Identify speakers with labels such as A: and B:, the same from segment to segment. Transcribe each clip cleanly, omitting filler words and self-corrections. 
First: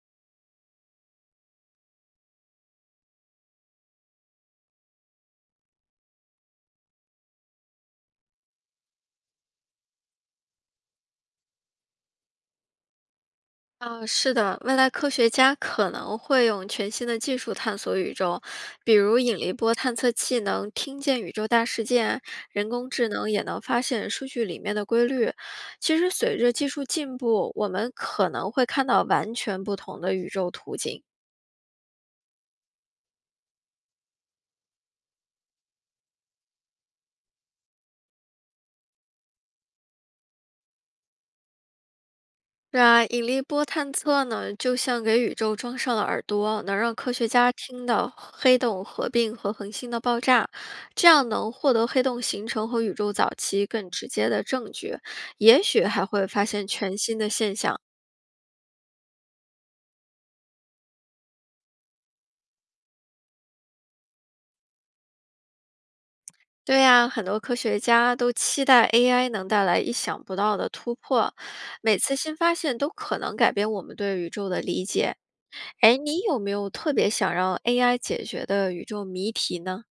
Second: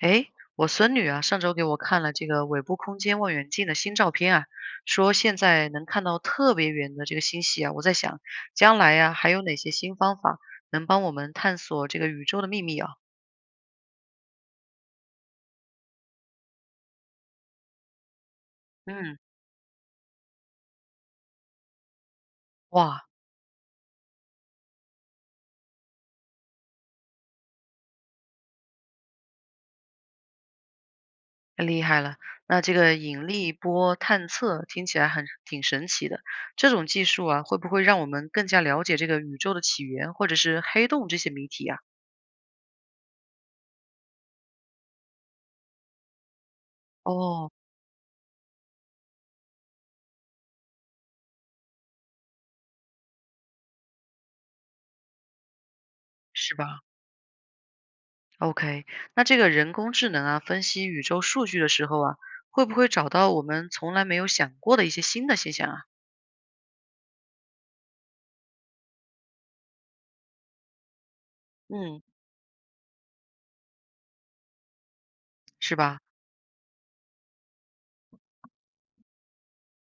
A: 诶，我孙女啊，上周给我看了这个尾部空间望远镜的新照片啊，说现在能看到特别远的这个星系啊。我在想，将来呀、还有哪些新方法能帮我们探索这个宇宙的秘密啊？
B: 啊，是的，未来科学家可能会用全新的技术探索宇宙，比
A: 嗯，
B: 如引力波探测器能听见宇宙大事件，人工
A: 哇，
B: 智能也能发现数据里面的规律。其实，随着技术进步，我们可能会看到完全不同的宇宙图景。
A: 太厉害了！那这个引力波探测听起来很挺神奇的，这种技术啊，会不会让我们更加了解这个宇宙的起源或者是黑洞这些谜题啊？
B: 对啊，引力波探测呢，就像给宇宙装上了耳朵，能让科学家
A: 哦，
B: 听到黑洞合并和恒星的爆炸，这样能获得黑洞形成和宇宙早期更直接的证据，也许还会发
A: 是
B: 现
A: 吧？
B: 全新的现象。
A: OK，那这个人工智能啊，分析宇宙数据的时候啊，会不会找到我们从来没有想过的一些新的现象啊？
B: 对呀，很多科学家都期待 AI 能带来意想不到的突破，每
A: 嗯，
B: 次新发现都可能改变我们对宇宙的理解。
A: 是
B: 哎，
A: 吧？
B: 你有没有特别想让 AI 解决的宇宙谜题呢？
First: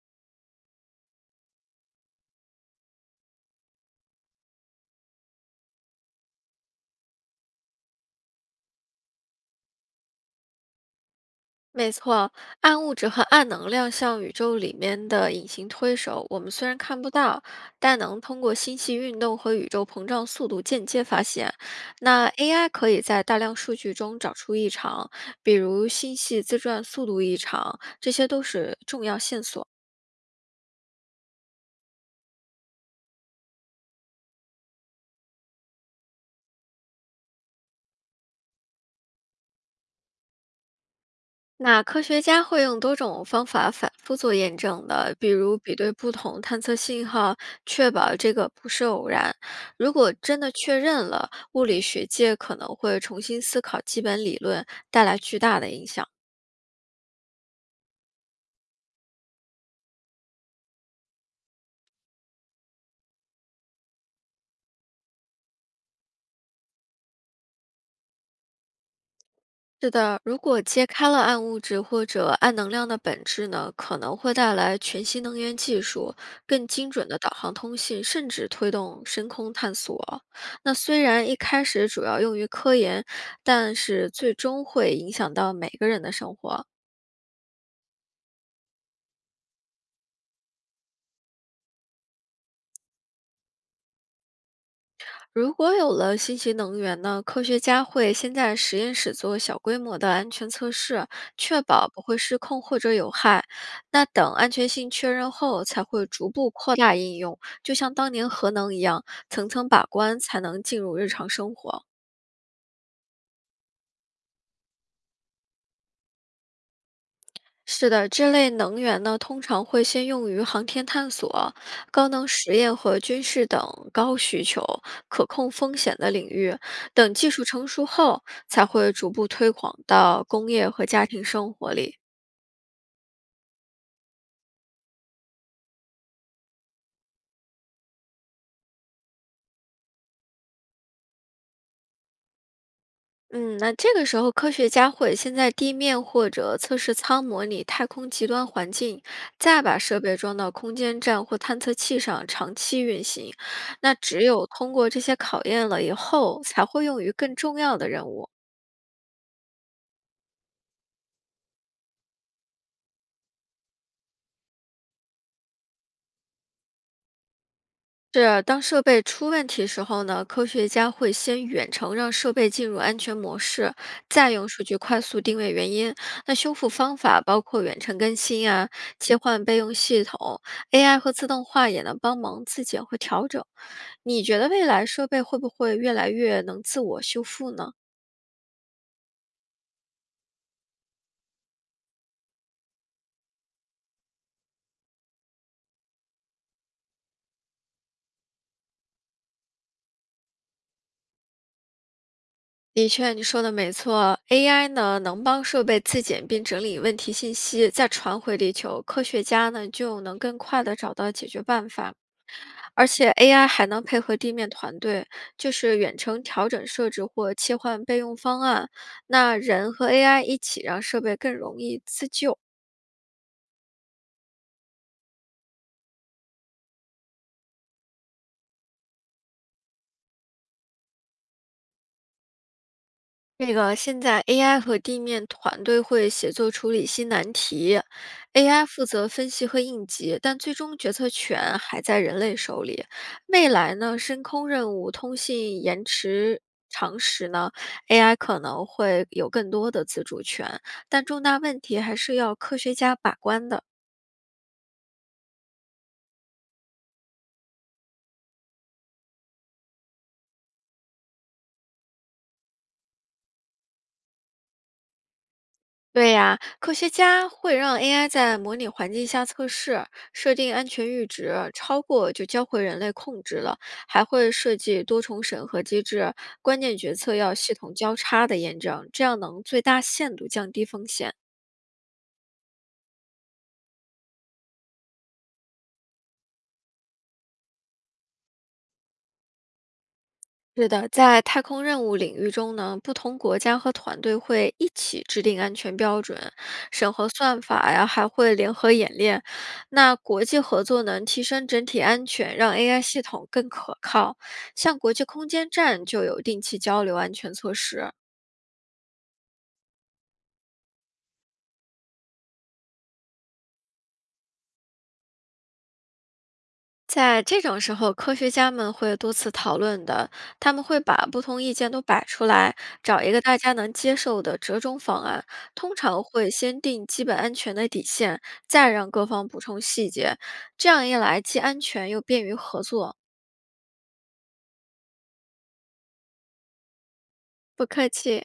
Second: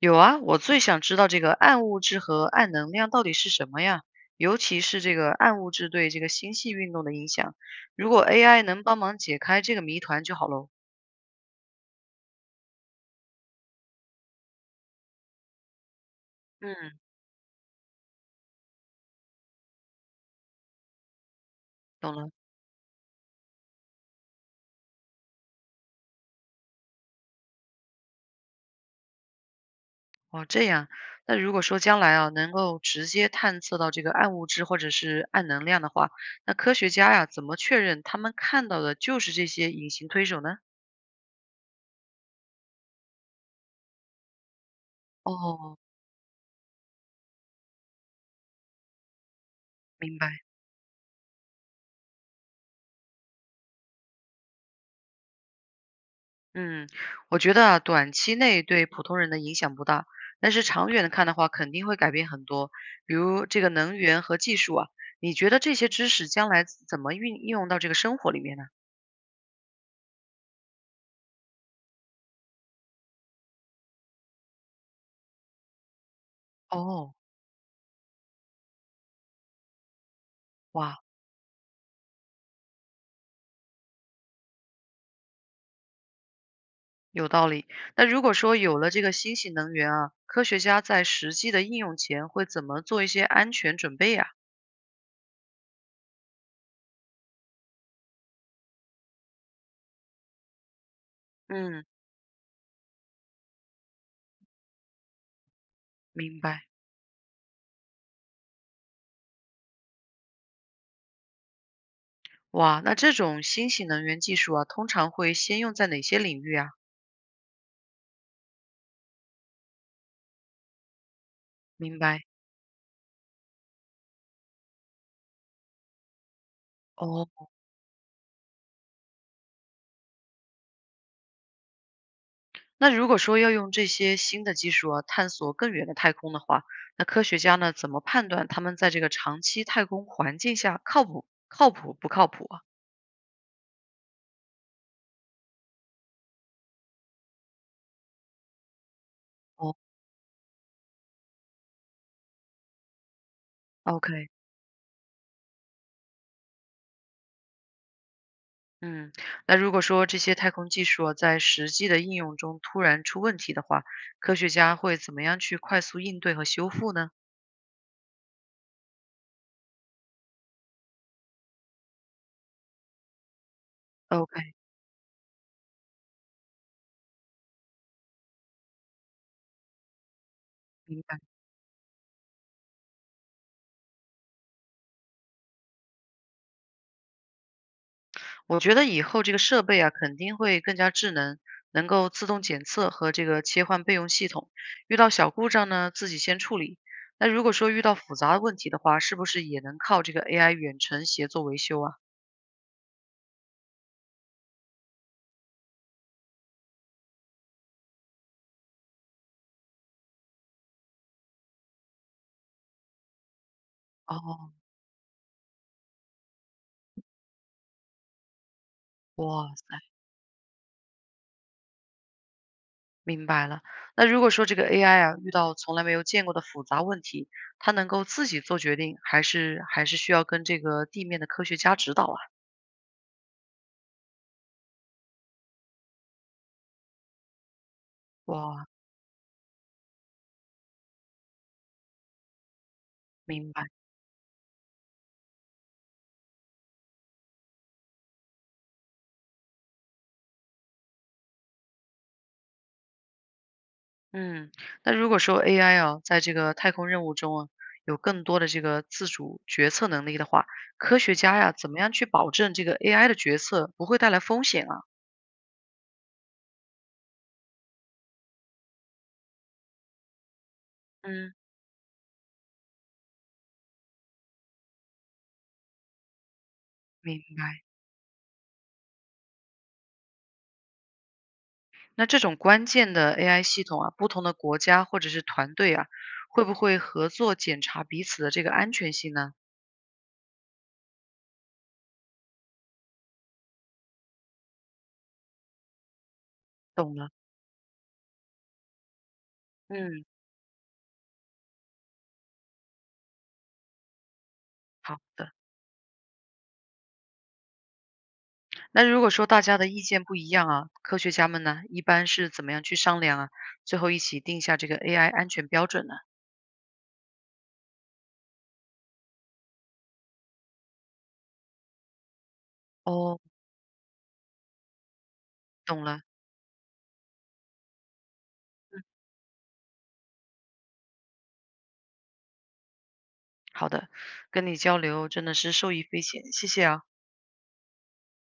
A: 有啊，我最想知道这个暗物质和暗能量到底是什么呀？尤其是这个暗物质对这个星系运动的影响。如果 AI 能帮忙解开这个谜团就好喽。
B: 没错，暗物质和暗能量像宇宙里面的隐形推手，我们虽
A: 嗯，
B: 然看不到，但能通过星系运动和宇宙膨胀速度间接发现。
A: 懂
B: 那
A: 了。
B: AI 可以在大量数据中找出异常，比如星系自转速度异常，这些都是重要线索。
A: 哦，这样。那如果说将来啊，能够直接探测到这个暗物质或者是暗能量的话，那科学家呀，怎么确认他们看到的就是这些隐形推手呢？
B: 那科学家会用多种方法反复做验证的，比如比
A: 哦，
B: 对不同探测信号，确保这个不是偶然。如果
A: 明
B: 真
A: 白。
B: 的确认了，物理学界可能会重新思考基本理论，带来巨大的影响。
A: 嗯，我觉得啊，短期内对普通人的影响不大，但是长远的看的话，肯定会改变很多。比如这个能源和技术啊，你觉得这些知识将来怎么运应用到这个生活里面呢？
B: 是的，如果揭开了暗物质或者暗能量的本质呢，可能会带来全新能源技术、更精准
A: 哦，
B: 的导航通信，甚至推动深空探索。那虽
A: 哇，
B: 然一开始主要用于科研，但是最终会影响到每个人的生活。
A: 有道理。那如果说有了这个新型能源啊，科学家在实际的应用前会怎么做一些安全准备呀？
B: 如果有了新型能源呢，科学家会先在实验室做小规模的安全测试，确
A: 嗯，
B: 保不会失控或者有害。那等安全性确认后，才会逐
A: 明
B: 步
A: 白。
B: 扩大应用，就像当年核能一样，层层把关才能进入日常生活。
A: 哇，那这种新型能源技术啊，通常会先用在哪些领域啊？
B: 是的，这类能源呢，通常会先用于航天探索、
A: 明
B: 高
A: 白。
B: 能实验和军事等高需求、可控风险的领域。等
A: 哦，
B: 技术成熟后，才会逐步推广到工业和家庭生活里。
A: 那如果说要用这些新的技术啊，探索更远的太空的话，那科学家呢，怎么判断他们在这个长期太空环境下靠谱、靠谱不靠谱啊？
B: 嗯，那这个时候，科学家会先在地面或者测试舱模拟太空极端环境，再
A: 哦
B: 把设备装到空间站或探测器上长期运行。那只
A: ，OK。
B: 有通过这些考验了以后，才会用于更重要的任务。
A: 嗯，那如果说这些太空技术啊在实际的应用中突然出问题的话，科学家会怎么样去快速应对和修复呢
B: 是啊，当设备出问题时候呢，科学家会先远程让设备进入安全模式，再用
A: ？OK，
B: 数据快速定位原因。那修复方法包括远程更新啊，切换备用系统，AI
A: 明
B: 和
A: 白。
B: 自动化也能帮忙自检和调整。你觉得未来设备会不会越来越能自我修复呢？
A: 我觉得以后这个设备啊肯定会更加智能，能够自动检测和这个切换备用系统，遇到小故障呢自己先处理。那如果说遇到复杂的问题的话，是不是也能靠这个 AI 远程协作维修啊？
B: 的确，你说的没错，AI 呢能帮设备自检并整理问题信息，再传回地球，科学家呢就能更快地找到解决办法。而且 AI 还能配合地面
A: 哦，
B: 团队，就是远程调整设置或切换备用方案。那
A: 哇塞！
B: 人和 AI 一起让设备更容易自救。
A: 明白了。那如果说这个 AI 啊，遇到从来没有见过的复杂问题，它能够自己做决定，还是需要跟这个地面的科学家指导啊？
B: 这个现在 AI 和地面团队会协作处理新难题，AI
A: 哇，
B: 负责分析和应急，但最终决策权还在人类手里。未
A: 明白。
B: 来呢，深空任务、通信延迟常识呢，AI 可能会有更多的自主权，但重大问题还是要科学家把关的。
A: 嗯，那如果说 AI 啊，在这个太空任务中啊，有更多的这个自主决策能力的话，科学家呀，怎么样去保证这个 AI 的决策不会带来风险啊？
B: 对呀，科学家会让 AI 在模拟环境下测试，设定安全阈
A: 嗯，
B: 值，超过就交回人类控制了，还会设计多重审核机制，关键决策
A: 明
B: 要系
A: 白。
B: 统交叉的验证，这样能最大限度降低风险。
A: 那这种关键的 AI 系统啊，不同的国家或者是团队啊，会不会合作检查彼此的这个安全性呢？
B: 是的，在太空任务领域中呢，不同国家和团队会一起制定安全标准、审
A: 懂
B: 核
A: 了，
B: 算法呀，还会联合演练。那
A: 嗯，
B: 国际合作能提升整体安全，让 AI 系统更可靠。像国
A: 好
B: 际空
A: 的。
B: 间站就有定期交流安全措施。
A: 那如果说大家的意见不一样啊，科学家们呢，一般是怎么样去商量啊？最后一起定下这个 AI 安全标准呢？
B: 在这种时候，科学家们会多次讨论的，他们会把不同意见都摆出来，找一
A: 哦，
B: 个大家能接受的折中方案。通
A: 懂了，
B: 常会先定基本安全的底线，再让各方补充细节。这样一来，既安全又便于合作。
A: 好的，跟你交流真的是受益匪浅，谢谢啊。
B: 不客气。